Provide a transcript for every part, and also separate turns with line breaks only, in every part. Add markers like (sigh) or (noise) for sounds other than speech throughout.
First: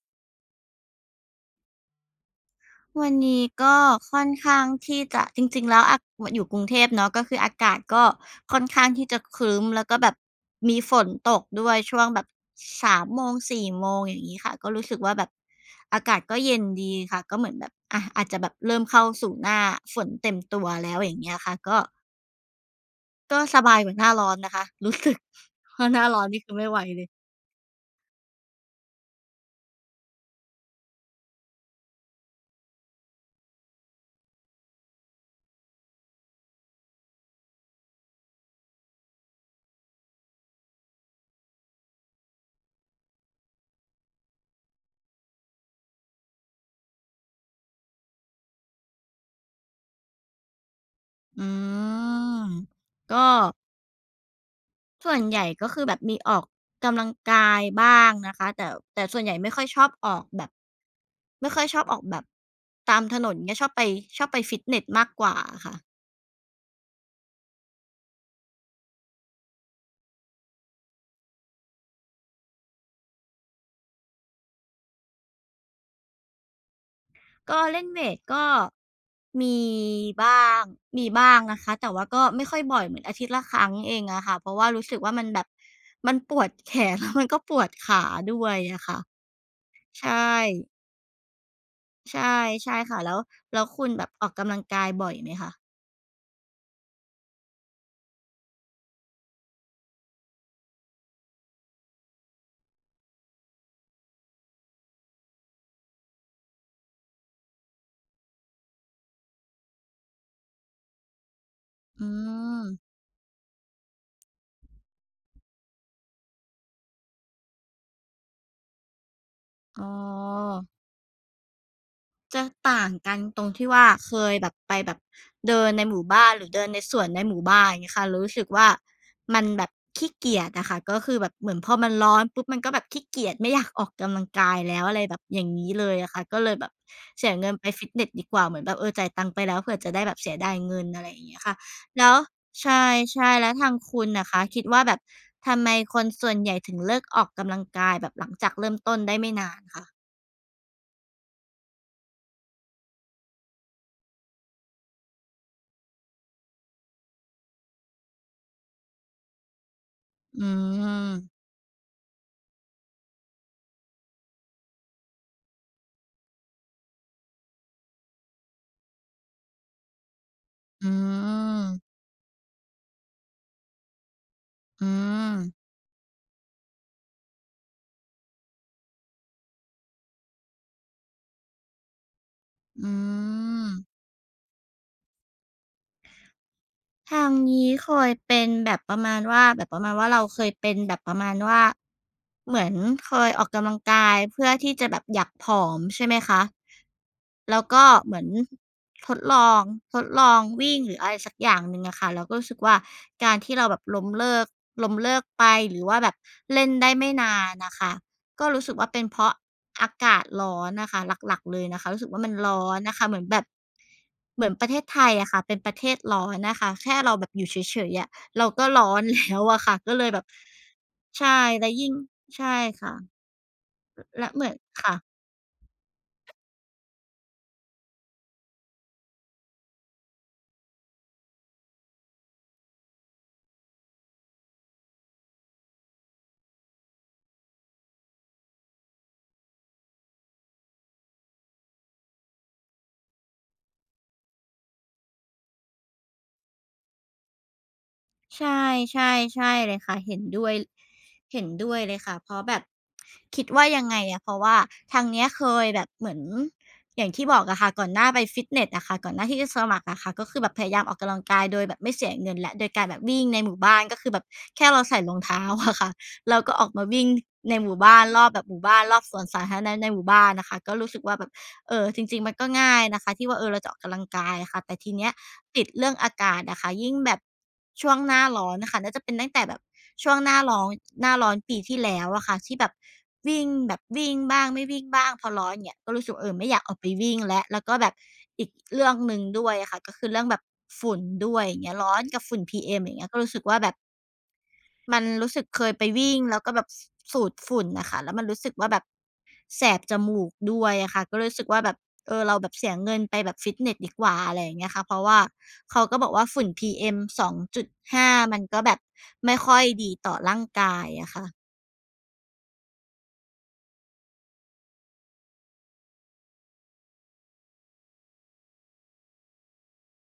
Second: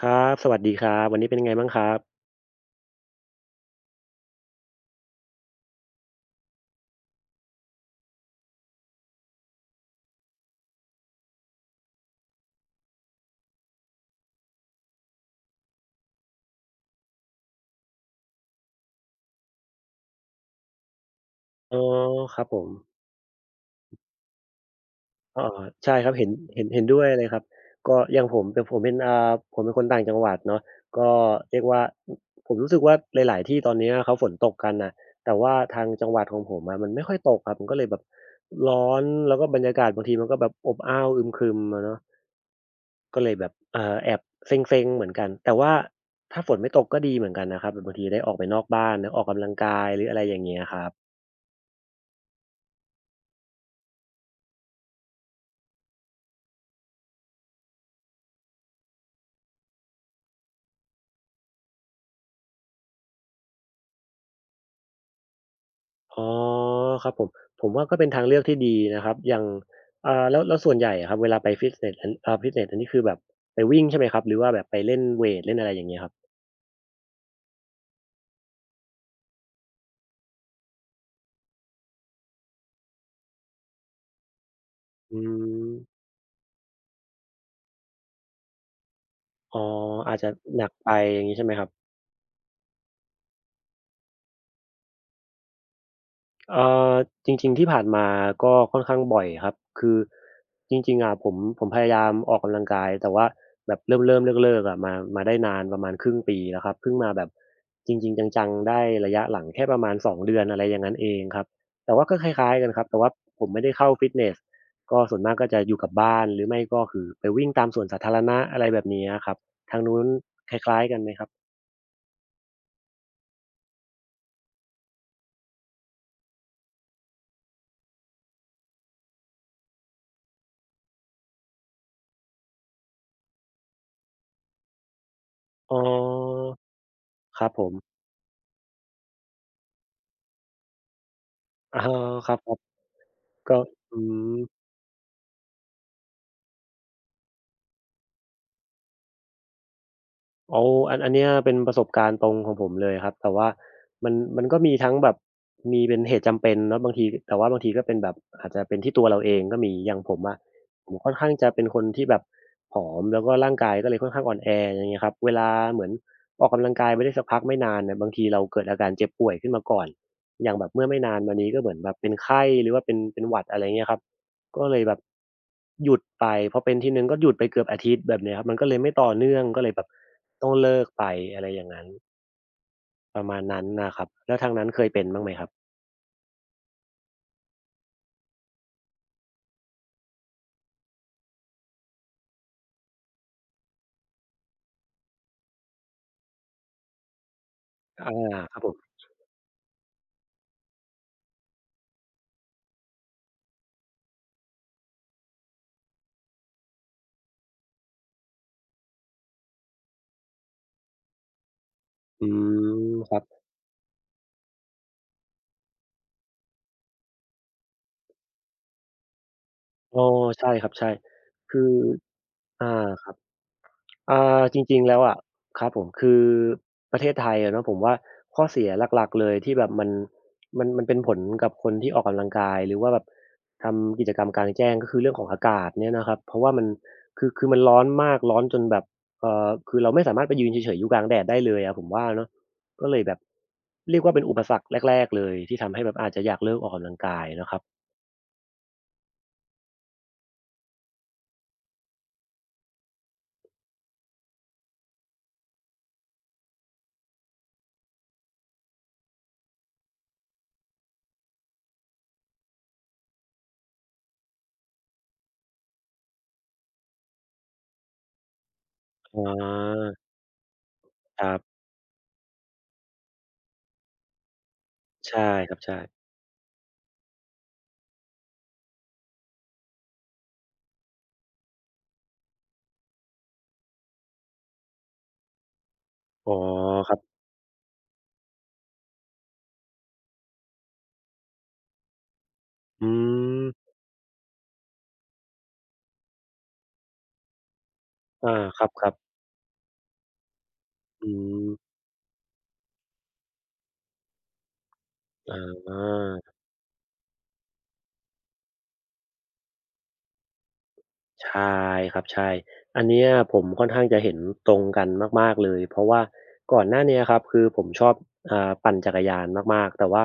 ครับสวัสดีครับวันนี้เป็นยังไงบ้างครับ
วันนี้ก็ค่อนข้างที่จะจริงๆแล้วอยู่กรุงเทพเนาะก็คืออากาศก็ค่อนข้างที่จะครึ้มแล้วก็แบบมีฝนตกด้วยช่วงแบบสามโมงสี่โมงอย่างงี้ค่ะก็รู้สึกว่าแบบอากาศก็เย็นดีค่ะก็เหมือนแบบอาจจะแบบเริ่มเข้าสู่หน้าฝนเต็มตัวแล้วอย่างเงี้ยค่ะ
อ๋
ก็
อครับผม
สบายกว่าหน้าร้อนนะคะรู้สึก
อ้อ
เพราะ
ใช่
หน้า
ครับ
ร้อ
เห็
น
น
นี่คือ
เห็น
ไม่ไหว
เห็นด้
เล
วย
ย
เลยครับก็อย่างผมเป็นผมเป็นคนต่างจังหวัดเนาะก็เรียกว่าอผมรู้สึกว่าหลายๆที่ตอนเนี้ยเขาฝนตกกันน่ะแต่ว่าทางจังหวัดของผมอะมันไม่ค่อยตกครับมันก็เลยแบบร้อนแล้วก็บรรยากาศบางทีมันก็แบบอบอ้าวอึมครึมอะเนาะก็เลยแบบแอบเซ็งๆเหมือนกันแต่ว่าถ้าฝนไม่ตกก็ดีเหมือนกันนะครับแบบบางทีได้ออกไปนอกบ้านนะออกกำลังกายหรืออะไรอย่างเงี้ยครับ
อืมก็ ส่วนใหญ่ก็คือแบบมีออกกำลังกายบ้างนะคะแต่ส่วนใหญ่ไม่ค่อยชอบออกแบบไม่ค่อยชอบออกแบบตามถนนเงี้ยชอบไปฟิตเนสมากกว่าอะค่ะ
อ๋อครับผมผมว่าก็เป็นทางเลือกที่ดีนะครับอย่างแล้วแล้วส่วนใหญ่อะครับเวลาไปฟิตเนสอันฟิตเนสอันนี้คือแบบไปวิ่งใช่ไหมครับหรือว่าแบบไปเล่นเวตเล่นอะไรอย่างเงี้ยครับ
ก็เล่นเวตก็มีบ้างนะคะแต่ว่าก็ไม่ค่อยบ่อยเหมือนอาทิตย์ละครั้งเองอะค่ะเพราะว่ารู้สึกว่า
อื
มันแบบ
ม
มันปวดแขน (laughs) แล้วมันก็ปวดขาด้วยอะค่ะ
อ๋ออาจจะ
ใช่
หนักไปอย่างงี้ใช่ไหมครับ
ใช่ใช่ค่ะแล้วคุณแบบออกกำลังกายบ่อยไหมคะ
เอ่อจริงๆที่ผ่านมาก็ค่อนข้างบ่อยครับคือจริงๆอะผมพยายามออกกำลังกายแต่ว่าแบบเริ่มๆเลิกๆอะมาได้นานประมาณครึ่งปีแล้วครับเพิ่งมาแบบจริงๆจังๆได้ระยะหลังแค่ประมาณ2เดือนอะไรอย่างนั้นเองครับแต่ว่า
อื
ก็คล้ายๆกั
ม
นครับแต่ว่าผมไม่ได้เข้าฟิตเนสก็ส่วนมากก็จะอยู่กับบ้านหรือไม่ก็คือไปวิ่งตามสวนสาธารณะอะไรแบบนี้อะครับทาง
อ๋อ
นู้นคล้ายๆกันไหมครับ
จะต่างกันตรงที่ว่าเคยแบบไปแบบเดินในหมู่บ้านหรือเดินในสวนในหมู่บ้านอย่างเงี้ยค่ะเรารู้สึกว่ามันแบบขี้เกียจอะค่ะก็คือแบบเหมือนพอมันร้อนปุ๊บมันก็แบบขี้เกียจไม่อยากออกกำลังกายแล้วอะไรแบบอย่างงี้
อ๋อ
เลยอะค่ะก็เลยแบบเสีย
ครั
เงิ
บ
น
ผ
ไป
ม
ฟิตเนสดีกว่าเหมือนแบบเออจ่ายตังค์ไปแล้วเผื่อจะได้แบบเสียดายเงินอะไรอย่างเงี้ยค่ะ
อะฮะ
แล้ว
ครับ
ใช่ๆ
ๆ
แล้ว
ก็
ทาง
อื
คุณน่ะ
ม
คะคิดว่าแบบทำไมคนส่วนใหญ่ถึงเลิกออกกำลังกายแบบหลังจากเริ่มต้นได้ไม่นานคะ
อ๋ออันเนี้ยเป็นประสบการณ์ตรงของผมเลยครับแต่ว่ามันก็มีทั้งแบบมีเป็นเหตุจำเป็นเนาะบางทีแต่ว่าบางทีก็เป็นแบบอาจจะเป็นที่ตัวเราเองก็มีอย่างผมอะ
อื
ผมค่อ
ม
นข้างจะเป็นคนที่แบบผอมแล้วก็ร่างกายก็เลยค่อนข้างอ่อนแออย่างงี้ครับเวลาเหมือนออกกำลังกายไปได้สักพักไม่นานเนี่ยบางทีเราเกิดอาการเจ็บป่วยขึ้นมาก่อนอย่างแบบเมื่อ
อื
ไม่นานมานี้ก็เหมือนแบ
ม
บเป็นไข้หรือว่าเป็นหวัดอะไรเงี้ยครับ ก็เลย
อื
แบบ
ม
หยุดไปพอเป็นทีหนึ่งก็หยุดไปเกือบอาทิตย์แบบเนี้ยครับมันก็เลยไม่ต่อเนื่องก็เลยแบบต้องเลิกไปอะไรอย่างงั้น
อื
ประมาณนั้น
ม
นะครับแล้วทางนั้นเคยเป็นบ้างไหมครับ
ทางนี้เคยเป็นแบบประมาณว่าแบบประมาณว่าเราเคยเป็นแบบประมาณว่าเหมือนเคยออกกำลังกายเพื่อที่จะแบบอยากผอมใช่ไหมคะแล้วก็
อา
เหมือน
ครับผม
ทดลองวิ่งหรืออะไรสักอย่างหนึ่งอะค่ะเราก็รู้สึกว่าการที่เราแบบล้มเลิกไปหรือว่าแบบเล่นได้ไม่นานน่ะค่ะ ก็รู้สึกว่าเป็นเพราะอากาศร้อนนะคะหลักๆเลยนะคะรู้สึกว่า
อื
มันร้อน
ม
นะคะ
ค
เห
รั
มื
บ
อนแบบเหมือนประเทศไทยอะค่ะเป็นประเทศร้อนนะคะแค่เราแบบอยู่เฉยๆอะเราก็ร้อนแล้วอะค่ะก็
อ้อ
เลยแบบ
ใช่ครับใช่
ใช่
คื
แล้
อ
วยิ่งใช่
อาครับ
ค่ะและเหมือ
จ
น
ริงๆ
ค่ะ
แล้วอะครับผมคือประเทศไทยอะเนาะผมว่าข้อเสียหลักๆเลยที่แบบมันมันเป็นผลกับคนที่ออกกำลังกายหรือว่าแบบทำกิจกรรมกลางแจ้งก็คือเรื่องของอากาศเนี่ยนะครับเพราะว่ามันคือมันร้อนมากร้อนจนแบบคือเราไม่สามารถไปยืนเฉยๆอยู่กลางแดดได้เลยอะผมว่าเนาะก็เลยแบบเรียกว่าเป็นอุปสรรคแรกๆเลยที่ทำให้แบบอาจจะอยากเลิกออกกำลังกายนะครับ
ใช่ใช่ใช่เลยค่ะเห็นด้วยเลยค่ะเพราะแบบคิดว่ายังไงอะเพราะว่าทางเนี้ยเคยแบบเหมือนอย่างที่บอกอะค่ะก่อนหน้าไปฟิตเนสอะค่ะก่อนหน้าที่จะสมัครอะค่ะก็คือแบบพยายามออกกำลังกายโดยแบบไม่เสียเงินและโดยการแบบวิ่งในหมู่บ้านก็คือแบบแค่เราใส่รองเท้าอะค่ะเราก็ออกมาวิ่งในหมู่บ้านรอบแบบหมู่บ้านรอบส
อ๋
วนสาธารณะใน
อ
หมู่บ้านนะคะก็รู้สึกว่า
ค
แบบ
รับ
เออจริงๆมันก็ง่ายนะคะที่ว่าเออเราจะออกกำลังกายค่ะแต่ทีเนี้ย
ใช่ครับ
ติด
ใช่
เรื่องอากาศอะค่ะยิ่งแบบช่วงหน้าร้อนน่ะค่ะน่าจะเป็นตั้งแต่แบบช่วงหน้าร้อนปีที่แล้วอะค่ะที่แบบวิ่งแบบวิ่งบ้างไม่วิ่งบ้างพอร้อนยเงี้ยก็รู้สึกว่าเอ
อ๋อ
อไม่อยากออกไป
ครับ
วิ่งแล้วแล้วก็แบบอีกเรื่องหนึ่งด้วยอะค่ะก็คือเรื่องแบบฝุ่นด้วยอย่างเงี้ยร้อนกับฝุ่น PM
อื
อย่างเงี้ยก็รู้สึ
ม
กว่าแบบ มันรู้สึกเคยไปวิ่งแล้วก็แบบสูดฝุ่นน่ะค่ะแล้วมัน
อา
รู้สึก
คร
ว่าแบบ
ับๆ
แสบจมูกด้วยอะค่ะ
อื
ก็เลยรู้
ม
สึกว่าแบบเออเราแบบเสียเงินไปแบบฟิตเนสดีกว่าอะไรอย่างเงี้ยค่ะเพราะว่า
อ
เขาก็บอกว่า
า
ฝุ่น PM 2.5มันก็แบบไม่ค่อยดีต่อร่างกายอะค่ะ
ใช่ครับใช่อันเนี้ยผมค่อนข้างจะเห็นตรงกันมากๆเลยเพราะว่าก่อนหน้าเนี้ยครับคือผมชอบปั่นจักรยานมากๆแต่ว่า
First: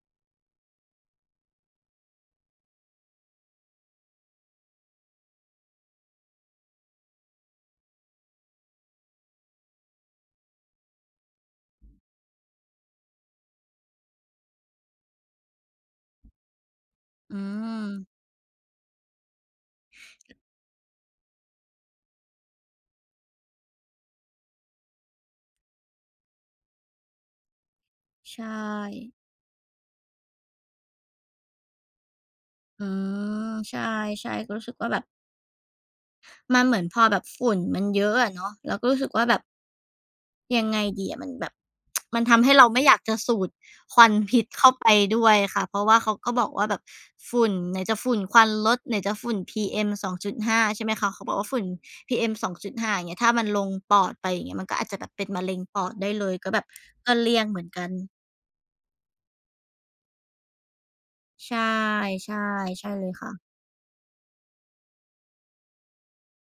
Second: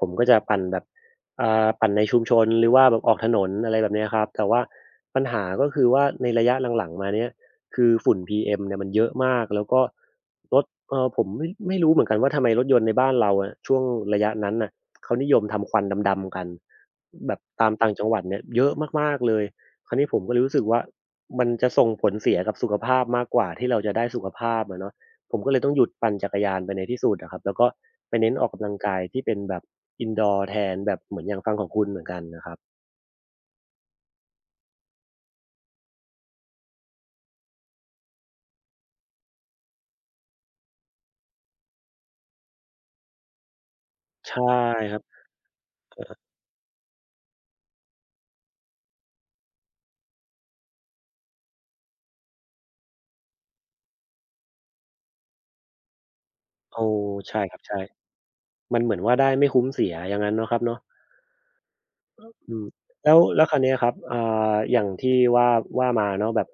ผมก็จะปั่นแบบปั่นในชุมชนหรือว่าแบบออกถนนอะไรแบบเนี้ยครับแต่ว่าปัญหาก็คือว่าในระยะหลังๆมาเนี้ยคือฝุ่น PM เนี่ยมันเยอะมากแล้วก็รถผมไม่รู้เหมือนกันว่าทำไมรถยนต์ในบ้านเราอะช่วงระยะนั้นน่ะเขานิยมทำควันดำๆกันแบ
อื
บตามต่างจังหวั
ม
ดเนี่ยเยอะมากๆเลย คราวนี้ผมก็เลยรู้สึกว่ามันจะส่งผลเสียกับสุขภาพมากกว่าที่เราจะได้สุขภาพอะเนาะผมก็เลยต้องหยุดปั่นจักรยานไปในที่สุดอะครับแล้วก็ไปเน้น
ใช
ออกกำลังกาย
่
ที่เป็นแบบ Indoor แทนแบบเหมือนอย่างฟังของคุณเหมือนกันนะครับ
อืมใช่ๆก็รู้สึกว่าแบบมันเหมือนพอแบบฝุ่นมันเยอะอะเนาะเราก็รู้สึกว่าแบบ ยังไงดีอะมันแบบ (tsk) มันทำให้เราไม่อยากจะสูดควันพิ
ใช่
ษเข้าไป
ครับ
ด้วยค่ะเพราะว่าเขาก็บอกว่าแบบฝุ่นไหนจะฝุ่นควันรถไหนจะฝุ่น PM 2.5ใช่ไหมคะเขาบอกว่าฝุ่น PM 2.5อย่างเงี้ยถ้ามันลงปอดไปอย่างเงี้ยมันก็อาจจะแบบเป็นมะเร็งปอดได้เลยก็แบบ
โอ้
ก็เลี่
ใช่
ยง
ค
เห
รับ
มือน
ใช่
กัน
มันเหมือนว่าได้ไม่คุ้มเสียอย่างงั้นเนาะครับเนาะ
ใช่
อืม
ๆใช่เล
แล้
ย
ว
ค่ะ
แล้วคราวเนี้ยครับอย่างที่ว่าว่ามาเนาะแบบ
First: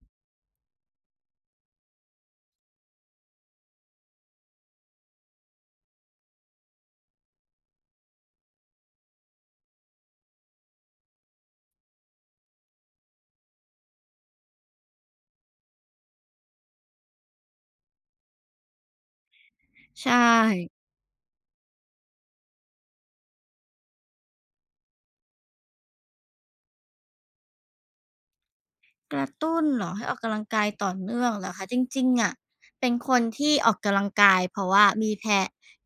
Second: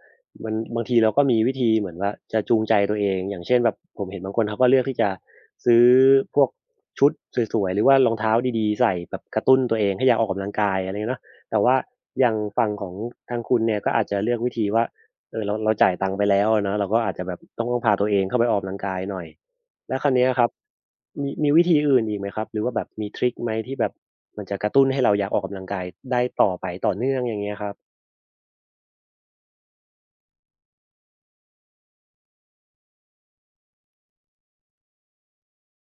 มันบางทีเราก็มีวิธีเหมือนว่าจะจูงใจตัวเอง อย่างเช่นแบบผมเห็นบางคนเขาก็เลือกที่จะซื้อพวกชุดสวยๆหรือว่ารองเท้าดีๆใส่แบบกระตุ้นตัวเองให้อยากออกกำลังกายอะไรเงี้ยเนาะแต่ว่าอย่างฝั่งของทางคุณเนี่ยก็อาจจะเลือกวิธีว่าเออเราเราจ่ายตังค์ไปแล้วอะเนาะเราก็อาจจะแบบต้องพาตัวเองเข้าไปออกกำลังกายหน่อย แล้วคราว
ใช่
เนี้ยครับมีวิธีอื่นอีกไหมครับหรือว่าแบบมีทริกไหมที่แบบมันจะกระตุ้นให้เราอยากออกกำลังกายได้ต่อไปต่อเนื่องอย่างเงี้ยครับ
กระตุ้นเหรอให้ออกกำลังกายต่อเนื่องเหรอคะจริงๆอะเป็นคนที่ออกกำลังกายเพราะว่ามีแพ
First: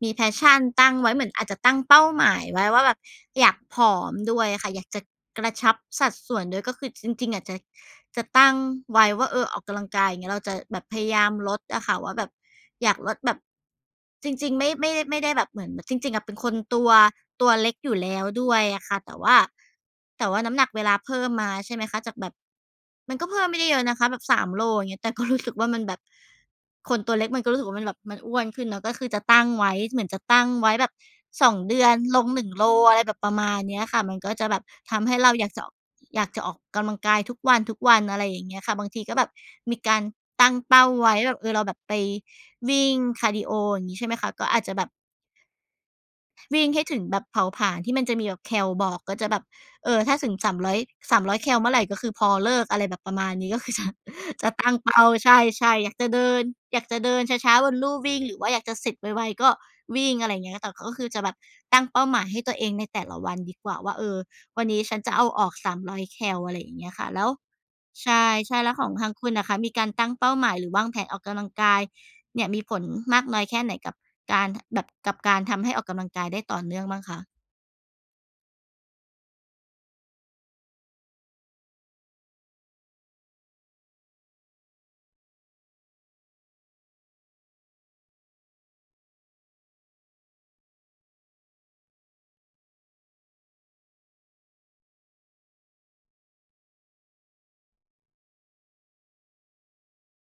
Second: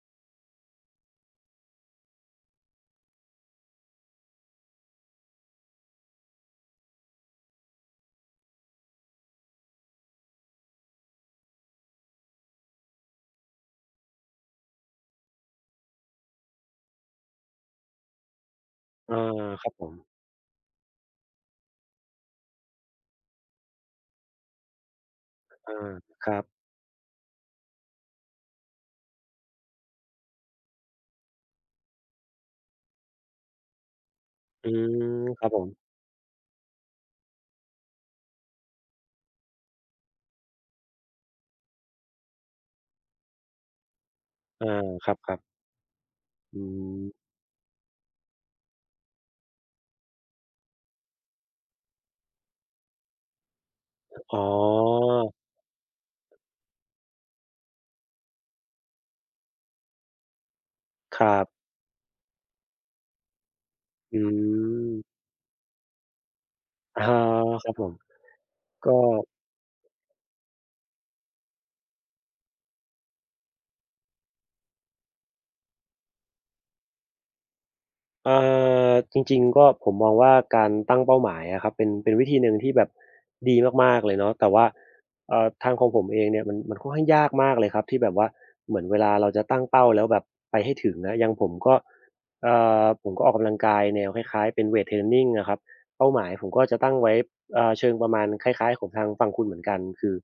มี passion ตั้งไว้เหมือนอาจจะตั้งเป้าหมายไว้ว่าแบบอยากผอมด้วยค่ะอยากจะกระชับสัดส่วนด้วยก็คือจริงๆอาจจะ จะตั้งไว้ว่าเออออกกำลังกายอย่างเงี้ยเราจะแบบพยายามลดอะค่ะว่าแบบอยากลดแบบจริงๆไม่ได้แบบเหมือนจริงๆอะเป็นคนตัวเล็กอยู่แล้วด้วยอะค่ะ
อา
แต่ว่า
ครับผม
น้ำหนักเวลาเพิ่มมาใช่ไหมคะจากแบบมันก็เพิ่มไม่ได้เยอะนะคะแบบ3โลอย่างเงี้ยแต่ก็รู้สึกว่ามัน
อา
แบบ
ครับ
คนตัวเล็กมันก็รู้สึกว่ามันแบบมันอ้วนขึ้นเนาะก็คือจะตั้งไว้เหมือนจะตั้งไว้แบบสองเดือนลงหนึ่งโลอะไรแบบประมาณเนี้ยค่ะมันก็จะแบบ
อื
ทำให้
ม
เรา
ครับผม
อยากจะออกกำลังกายทุกวันๆอะไรอย่างเงี้ยค่ะบางทีก็แบบมีการตั้งเป้าไว้แบบเออเราแบบไปวิ่งคาร์ดีโออย่างงี้ใช่ไหมคะก็อาจ
อา
จะแบบ
ครับๆอื
วิ่งให้ถึ
ม
งแบบเผาผลาญที่มันจะมีแบบแคลบอกก็จะแบบเออถ้าถึง 300- ้อยสามร้อยแคลเมื่อไรก็คือพอเลิกอะไรแบบประมาณนี้ (laughs) ก็คือจะ
อ๋อ
จะตั้งเป้าใช่ๆอยากจะเดินช้าๆบนลู่วิ่งหรือว่าอยากจะเสร็จไวๆก็วิ่งอะไรอย่างเงี้ยแต่ก็คือ
ค
จะแบ
รั
บ
บ
ตั้งเป้าหมายให้ตัวเองในแต่ละวันดีกว่าว่าเอ
อื
อวันนี้ฉันจะ
ม
เอาออก300แคลอะไรอย่างเงี้ย
อะ
ค่ะ
ฮ
แล้ว
ครับผม
ใช่ๆแล้วขอ
ก็
งทางคุณน่ะคะมีการตั้งเป้าหมายหรือวางแผนออกกำลังกาย เนี่ยมีผลมากน้อยแค่ไหนกับการแบบกับการทำให้ออกกำลังกายได้ต่อเนื่องบ้างคะ
เอ่าจริงๆก็ผมมองว่าการตั้งเป้าหมายอะครับเป็นวิธีหนึ่งที่แบบดีมากๆเลยเนาะแต่ว่าทางของผมเองเนี่ยมันค่อนข้างยากมากเลยครับที่แบบว่าเหมือนเวลาเราจะตั้งเป้าแล้วแบบไปให้ถึงนะอย่างผมก็เอ่ผมก็ออกกำลังกายแนวคล้ายๆเป็นเวตเทรนนิงอะครับเป้าหมายผมก็จะตั้งไว้เอ่าเชิงประมาณคล้ายๆของทางฝั่งคุณเหมือนกันคือ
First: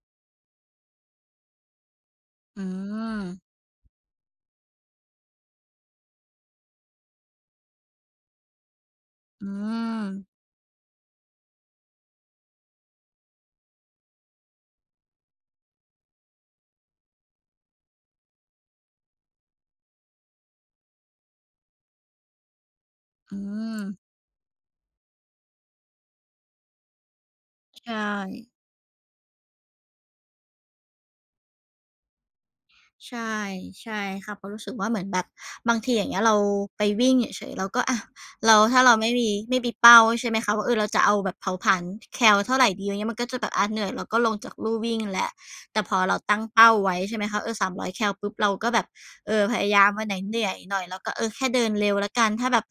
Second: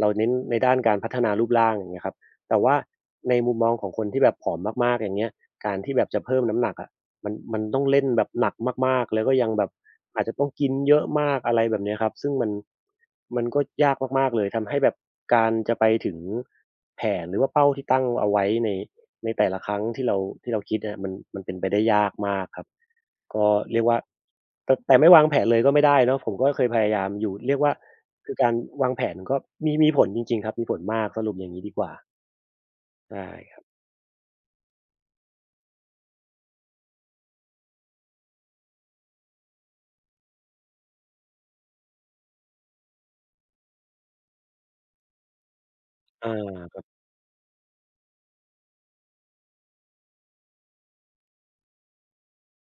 เราเน้นในด้านการพัฒนารูปร่างอย่างเงี้ยครับแต่
อื
ว่า
ม
ในมุมมองของคนที่แบบผอมมากๆอย่างเงี้ยการที่แบบจะเพิ่มน้ำหนักอะ มันต้องเล่นแบบหนักมากๆ แล้วก็
อื
ยังแบบอาจจะ
ม
ต้องกินเยอะมากอะไรแบบเนี้ยครับซึ่งมันก็ยากมากๆเลยทำให้แบบการจะไปถึงแผนหรือว่าเป้าที่ตั้งเอาไว้ในแต่ละครั้งที่เราคิดอะมันเป็นไปได้ยากมากครับ
อื
ก็เรี
ม
ยกว่าแต่ไม่วางแผนเลยก็ไม่ได้เนาะผมก็เคยพยายามอยู่เรียกว่า
ใช
คือกา
่
รวางแผนก็มีผลจริงๆครับมีผลมากสรุปอย่างงี้ดีกว่า
ใช่
ใช่ครับ
ใช่ค่ะเพราะรู้สึกว่าเหมือนแบบบางทีอย่างเงี้ยเราไปวิ่งเฉยๆเราก็อะเราถ้าเราไม่มีเป้าใช่ไหมคะว่าเออเราจะเอาแบบเผาผลาญแคลเท่าไรดีอย่างเงี้ยมันก็จะแบบอ่าเหนื่อยเราก็ลงจากลู่วิ่งแล้วแต่พอเราตั้ง
อา
เป้าไว้ใช่ไหมคะเออสามร้อยแคลปุ๊บเราก็แบบ เออพยายามวันไหนเหนื่อยหน่อยแล้วก็เออแค่เดินเร็วแล้วกันถ้าแบบ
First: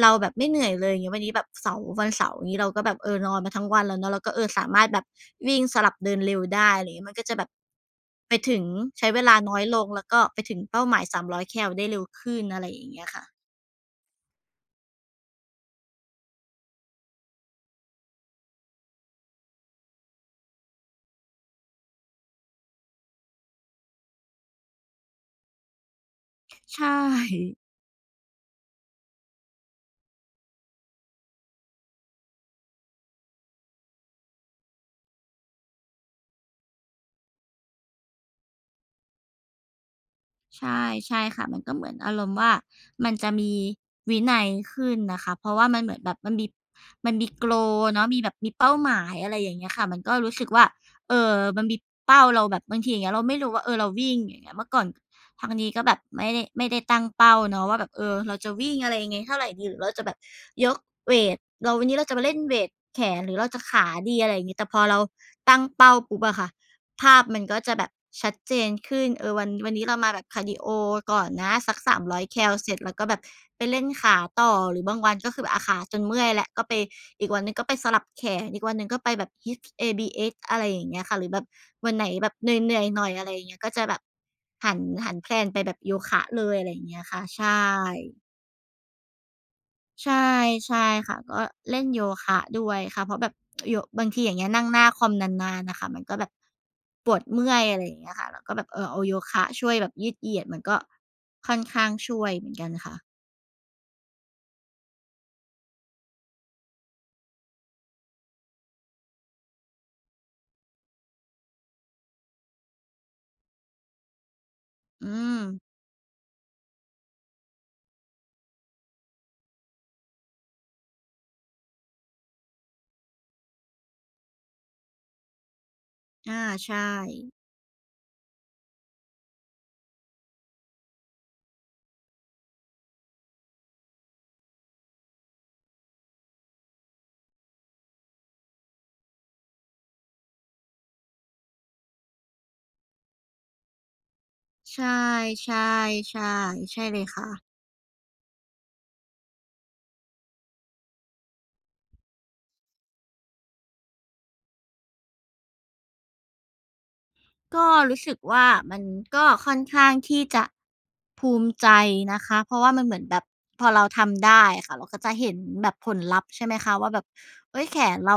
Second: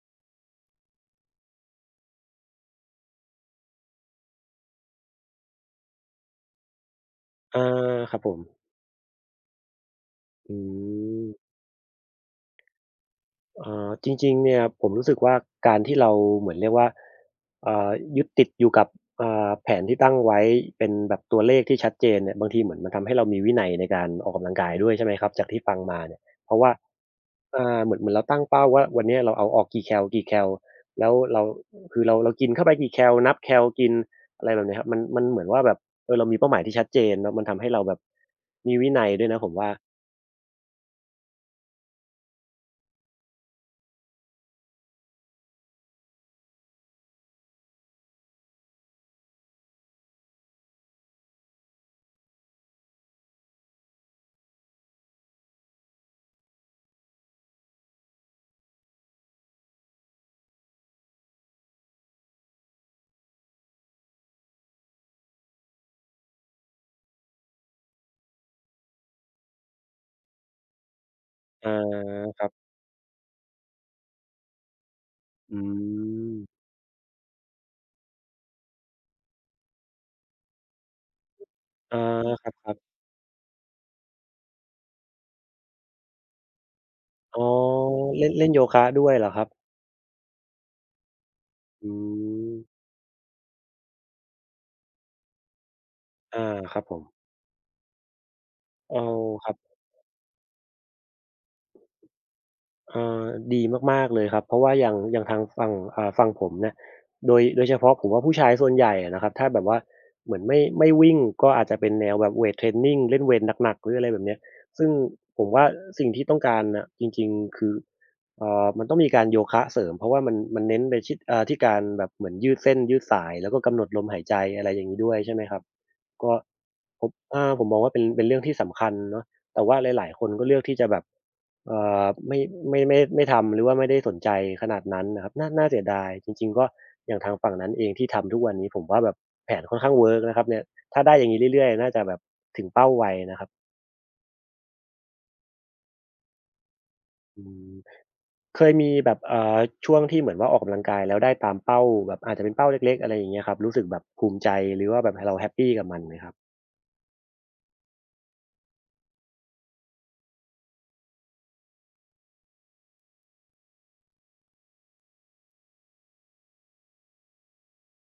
เราแบบไม่เหนื่อยเลยอย่างเงี้ยวันนี้แบบเสาร์วันเสาร์อย่างงี้เราก็แบบเออนอนมาทั้งวันแล้วเนาะเราก็เออสามารถแบบวิ่งสลับเดินเร็วได้อะไรอย่างเงี้ยมันก็จะแบบ
อาครับผ
ไป
ม
ถึงใช้เวลาน้อยลงแล้วก็ไป
อื
ถึงเป้าหมาย
ม
300แคลได้เร็วขึ้นอะไรอย่างเงี้ยค่ะ
อ๋อจริงๆเนี่ยผมรู้สึกว่าการที่เราเหมือนเรียกว่าอ่ายึดติดอยู่กับแผนที่ตั้งไว้เป็นแบบตัวเลขที่ชัดเจนเนี่ยบางทีเหมือนมันทำให้เรามีวินัยในการออกกำลังกายด้วยใช่ไหมครับจากที่ฟังมาเนี่ยเพราะว่า
ใช่
อ่าเหมือนเราตั้งเป้าว่าวันนี้เราเอาออกกี่แคลแล้วเราคือเรากินเข้าไปกี่แคลนับแคลกินอะไรแบบเนี้ยครับมันเหมือนว่าแบบเออเรามีเป้าหมายที่ชัดเจนเนอะมันทำให้เราแบบมีวินัยด้วยนะผมว่า
ใช่ใช่ค่ะมันก็เหมือนอารมณ์ว่ามันจะมีวินัยขึ้นนะคะเพราะว่ามันเหมือนแบบมันมี goal เนาะมีแบบมีเป้าหมายอะไรอย่างเงี้ยค่ะมันก็รู้สึกว่าเอ่อมันมีเป้าเราแบบบางทีอย่างเงี้ยเราไม่รู้ว่าเออเราวิ่งอย่างเงี้ยเมื่อก่อนทางนี้ก็แบบไม่ได้ตั้งเป้าเนาะว่าแบบเออเราจะวิ่งอะไรยังไงเท่าไรดีหรือเราจะแบบยกเวตเราวันนี้เราจะมาเล่นเวตแขนหรือเราจะขาดีอะไรอย่างงี้แต่พอเราตั้งเป้าปุ๊บอะค่ะ ภาพมันก็จะแบบชัดเจนขึ้นเออวันนี้เรามาแบบคาร์ดิโอก่อนนะ
อา
สัก3อยแค
ครั
ลเส
บ
ร็จแล้วก็แบบไปเล่นขาต่อหรือบางวันก็คือแบบ
อื
อาขาจนเมื่อยแล้วก็
ม
ไปอีกวันหนึ่งก็ไปสลับแขนอีกวันหนึ่งก็ไปแบบ Hips ABS อะไรอย่างเงี้ยค่ะหรือแบบวัน
อา
ไหนแบบ
ค
เห
รั
นื่อย
บ
ๆหน่อยอะไรอย่างเงี้ยก็จะแบบหันหันแพลนไปแบบโยคะเลยอะไรอย่างเงี้ยค่ะ
อ๋อ
ใช่
เล่นเล่นโยคะด้วยเหรอครับ
ใช่ใช่ค่ะก็เล่น
อื
โยคะ
ม
ด้วยค่ะเพราะแบบบางทีอย่างเงี้ยนั่งหน้าคอมนานๆน่ะค่ะมันก็แบบ
อาครับผม
ปวดเมื่อยอะไรอย่างเงี้ยค่ะเราก็แบบเออ
เออ
เอาโยคะ
ครั
ช่
บ
วยแบบยืดเหยียดมันก็ค่อนข้างช่วยเหมือนกันค่ะ
เอ่อดีมากๆเลยครับเพราะว่าอย่างทางฝั่งอ่าฝั่งผมเนี่ยโดยเฉพาะผมว่าผู้ชายส่วนใหญ่อะนะครับถ้าแบบว่าเหมือนไม่วิ่งก็อาจจะเป็นแนวแบบเวตเทรนนิงเล่นเวตหนักๆหรืออะไรแบบเนี้ยซึ่ง
อืม
ผมว่าสิ่งที่ต้องการน่ะจริงๆคือมันต้องมีการโยคะเสริมเพราะว่ามันเน้นไปชิดอ่าที่การแบบเหมือนยืดเส้นยืดสายแล้วก็กำหนดลมหายใจอะไรอย่างงี้ด้วยใช่ไหมครับก็
อาใช่
ผมอาผมมองว่าเป็นเรื่องที่สำคัญเนาะแต่ว่าหลายๆคนก็เลือกที่จะแบบ เอ่อไม่ไม่ทำหรือว่าไม่ได้สนใจขนาดนั้นนะครับน่าเสียดายจริงๆก็อย่างทางฝั่งนั้นเองที่ทำทุกวันนี้ผมว่าแบบแผนค่อนข้างเวิร์กนะครับเนี่ยถ้าได้อย่างงี้เรื่อยๆน่าจะแบบถึงเป้าไวนะครับ
ใช่ๆๆใช่เลยค่ะ
อืมเคยมีแบบช่วงที่เหมือนว่าออกกำลังกายแล้วได้ตามเป้าแบบอาจจะเป็นเป้าเล็กๆอะไรอย่างเงี้ยครับรู้สึกแบบภูมิใจหรือว่าแบบเราแฮปปีกับมันไหมครับ
ก็รู้สึกว่ามันก็ค่อนข้างที่จะภูมิใจนะคะเพราะว่ามันเหมือนแบบพอเราทำได้อค่ะเราก็จะเห็นแบบผลลัพธ์ใช่ไหมคะว่าแบบเฮ้ยแขนเรา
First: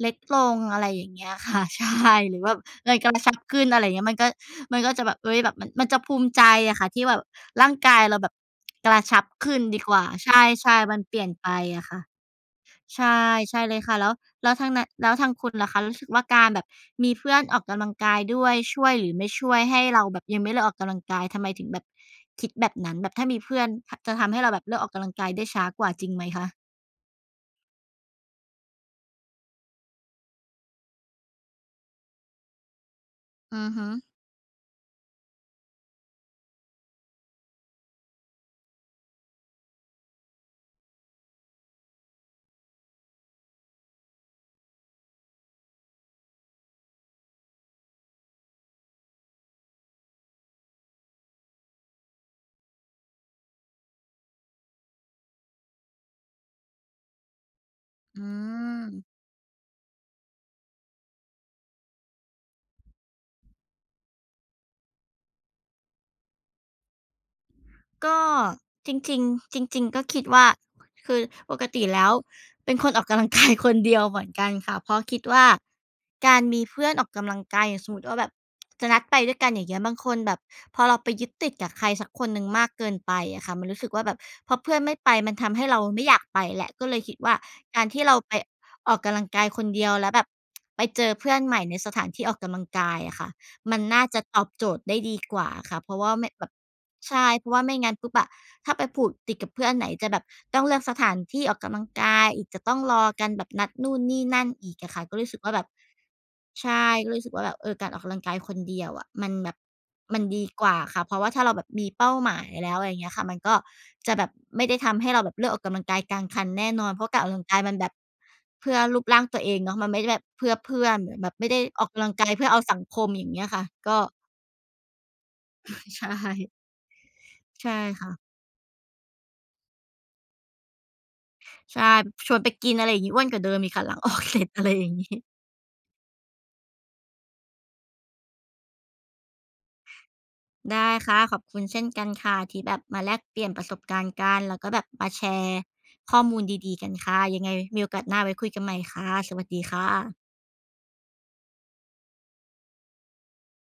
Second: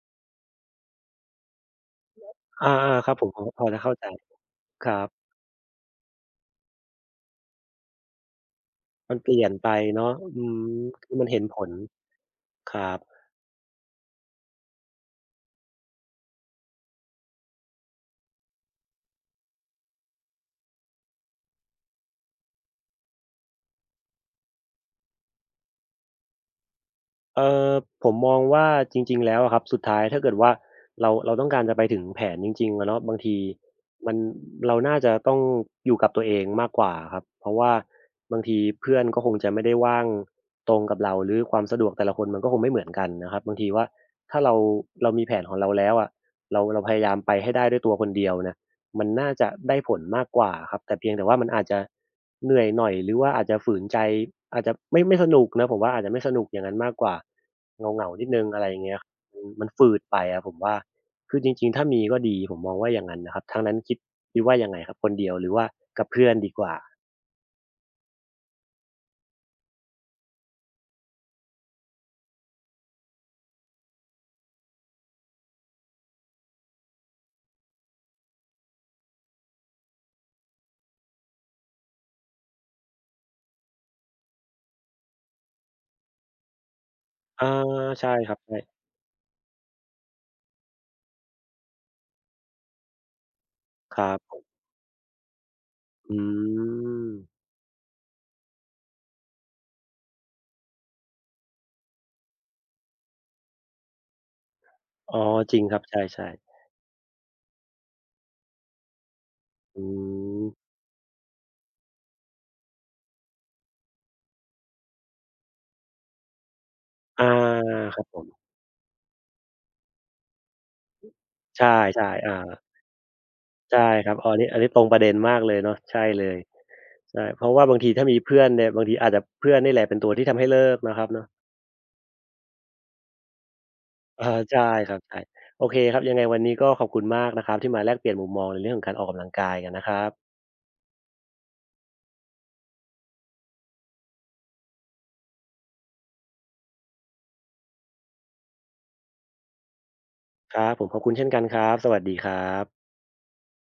เล็กลงอะไรอย่างเงี้ยค่ะ (laughs) ใช่หรือว่า
อา
มัน
ๆ
ก
ครับผ
ระ
ม
ชับ
พอพ
ขึ้
อ
น
จะ
อะไร
เข้าใจ
เงี้ยมัน
ค
ก็
รั
จะแบบ
บ
เฮ้ยแบบมันจะภูมิใจอะค่ะที่แบบร่างกายเราแบบกระ
มัน
ชับ
เปลี่ยน
ขึ้น
ไป
ดีกว่า
เนาะ
ใช่
อื
ใช่
ม
มัน
คื
เป
อ
ลี่
มั
ย
น
น
เห็น
ไป
ผล
อะค่ะ
ครับ
ใช่ใช่เลยค่ะแล้วแล้วทางนั้นแล้วทางคุณล่ะคะรู้สึกว่าการแบบมีเพื่อนออกกำลังกายด้วยช่วยหรือไม่ช่วยให้เราแบบยังไม่เลิกออกกำลังกายทำไมถึงแบบคิดแบบนั้นแบบถ้ามีเพื่อนทจะทำให้เราแบบเลิกออกกำลังกายได้ช้ากว่าจริงไหมคะ
เอ่อผมมองว่าจริงๆแล้วอะครับสุดท้ายถ้าเกิดว่าเราต้องการจะไปถึงแผนจริงๆอะเนาะบางที
อือฮึ
มันเราน่าจะต้องอยู่กับตัวเองมากกว่าอะครับเพราะว่าบางทีเพื่อนก็คงจะไม่ได้ว่างตรงกับเราหรือความสะดวกแต่ละคนมันก็คงไม่เหมือนกันนะครับบางทีว่าถ้าเรามีแผนของเราแล้วอะเราพยายามไปให้ได้ด้วยตัวคนเดียวเนี่ย มันน่าจะได้ผลมากกว่าครับแต่เพียงแต่ว่ามันอาจจะเหนื่อยหน่อยหรือว่าอาจจะฝืนใจอาจจะไม่สนุกนะผมว่าอาจจะไม่สนุกอย่างนั้นมากกว่าเหงา
อื
ๆ นิดหนึ่งอะไรอย่างเงี้ย
ม
มันฝืดไปอะผมว่าคือจริงๆถ้ามีก็ดีผมมองว่าอย่างงั้นนะครับทางนั้นคิดว่ายังไงครับคนเดียวหรือว่ากับเพื่อนดีกว่า
ก็จริงๆจริงๆก็คิดว่าคือปกติแล้วเป็นคนออกกำลังกาย (laughs) คนเดียวเหมือนกันค่ะเพราะคิดว่าการมีเพื่อนออกกำลังกายอย่างสมมุติว่าแบบจะนัดไปด้วยกันอย่างเงี้ยบางคนแบบพอเราไปยึดติดกับใครสักคนหนึ่งมากเกินไปอะค่ะมันรู้สึกว่าแบบพอเพื่อนไม่ไปมันทำให้เราไม่อยากไปแหละก็เลยคิดว่า
อา
การที่
ใช่
เรา
ค
ไป
รับใช่
ออกกำลังกายคนเดียวแล้วแบบไปเจอเพื่อนใหม่ในสถานที่ออกกำลังกายอะค่ะ มัน
ค
น่า
รับ
จะ
ผ
ตอบ
ม
โจทย์ได้ดีกว่าค่ะเพราะว่า
อื
ไม่แบบ
ม
ใช่เพราะว่าไม่งั้นปุ๊บอะถ้าไปผูกติดกับเพื่อนไหนจะแบบต้องเลือกสถานที่ออกกำลังกายอีกจะต้องรอกันแบบนัดนู่นนี่นั่นอีกอะค่ะก็
อ๋อ
รู้สึกว่า
จริ
แบ
ง
บ
ครับใช่
ใช่ก็รู้สึกว่าแบบเออการออกกำลังกายคนเดียวอะมันแบบ
ๆอื
มัน
ม
ดีกว่าค่ะเพราะว่าถ้าเราแบบมีเป้าหมายแล้วอะไรอย่างเงี้ยค่ะมันก็จะแบบไม่ได้ทำให้เราแบบเลือกออกกำลังกายกลางคันแน่นอนเพราะการ
อา
ออกกำลังกายมันแบบ
ครับผม
เพื่อรูปร่างตัวเองเนาะมันไม่ได้แบบเพื่อเพื่อนเหมือนแบบไม่ได้
ใช่
ออกกำลัง
ๆ
กายเพื่อเอา
อา
สังคมอย่างเงี้ยค่ะ
ใช่
ก็
ครับอออันนี้ตรงประเด็นมากเลยเนาะ
(laughs)
ใช่
ใช่
เลยใช่เพราะว่าบา
ใช่
งทีถ้า
ค่ะ
มีเพื่อนเนี่ยบางทีอาจจะเพื่อนนี่แหละเป็นตัวที่ทำให้เลิกนะครับเนาะ
ใช่ชวนไปกินอะไรอย่างงี้อ้วนกว่าเดิมอีกค่ะหลังออก
เอ
เส
อ
ร็จ
ใช่
อะไรอย่า
ค
ง
รับ
งี้ (laughs)
ใช่โอเคครับยังไงวันนี้ก็ขอบคุณมากนะครับที่มาแลกเปลี่ยนมุมมองในเรื่องของการออกกำลังกายกันนะครับ
ได้ค่ะขอบคุณเช่นกันค่ะที่แบบมาแลกเปลี่ยนประสบการณ์กันแล้วก็แบบมาแชร์ข้อมูลดีๆกันค่ะยังไงมีโอกาสหน้าไว้คุยกันใหม่ค่ะสวัสดีค่ะ
ครับผมขอบคุณเช่นกันครับสวัสดีครับ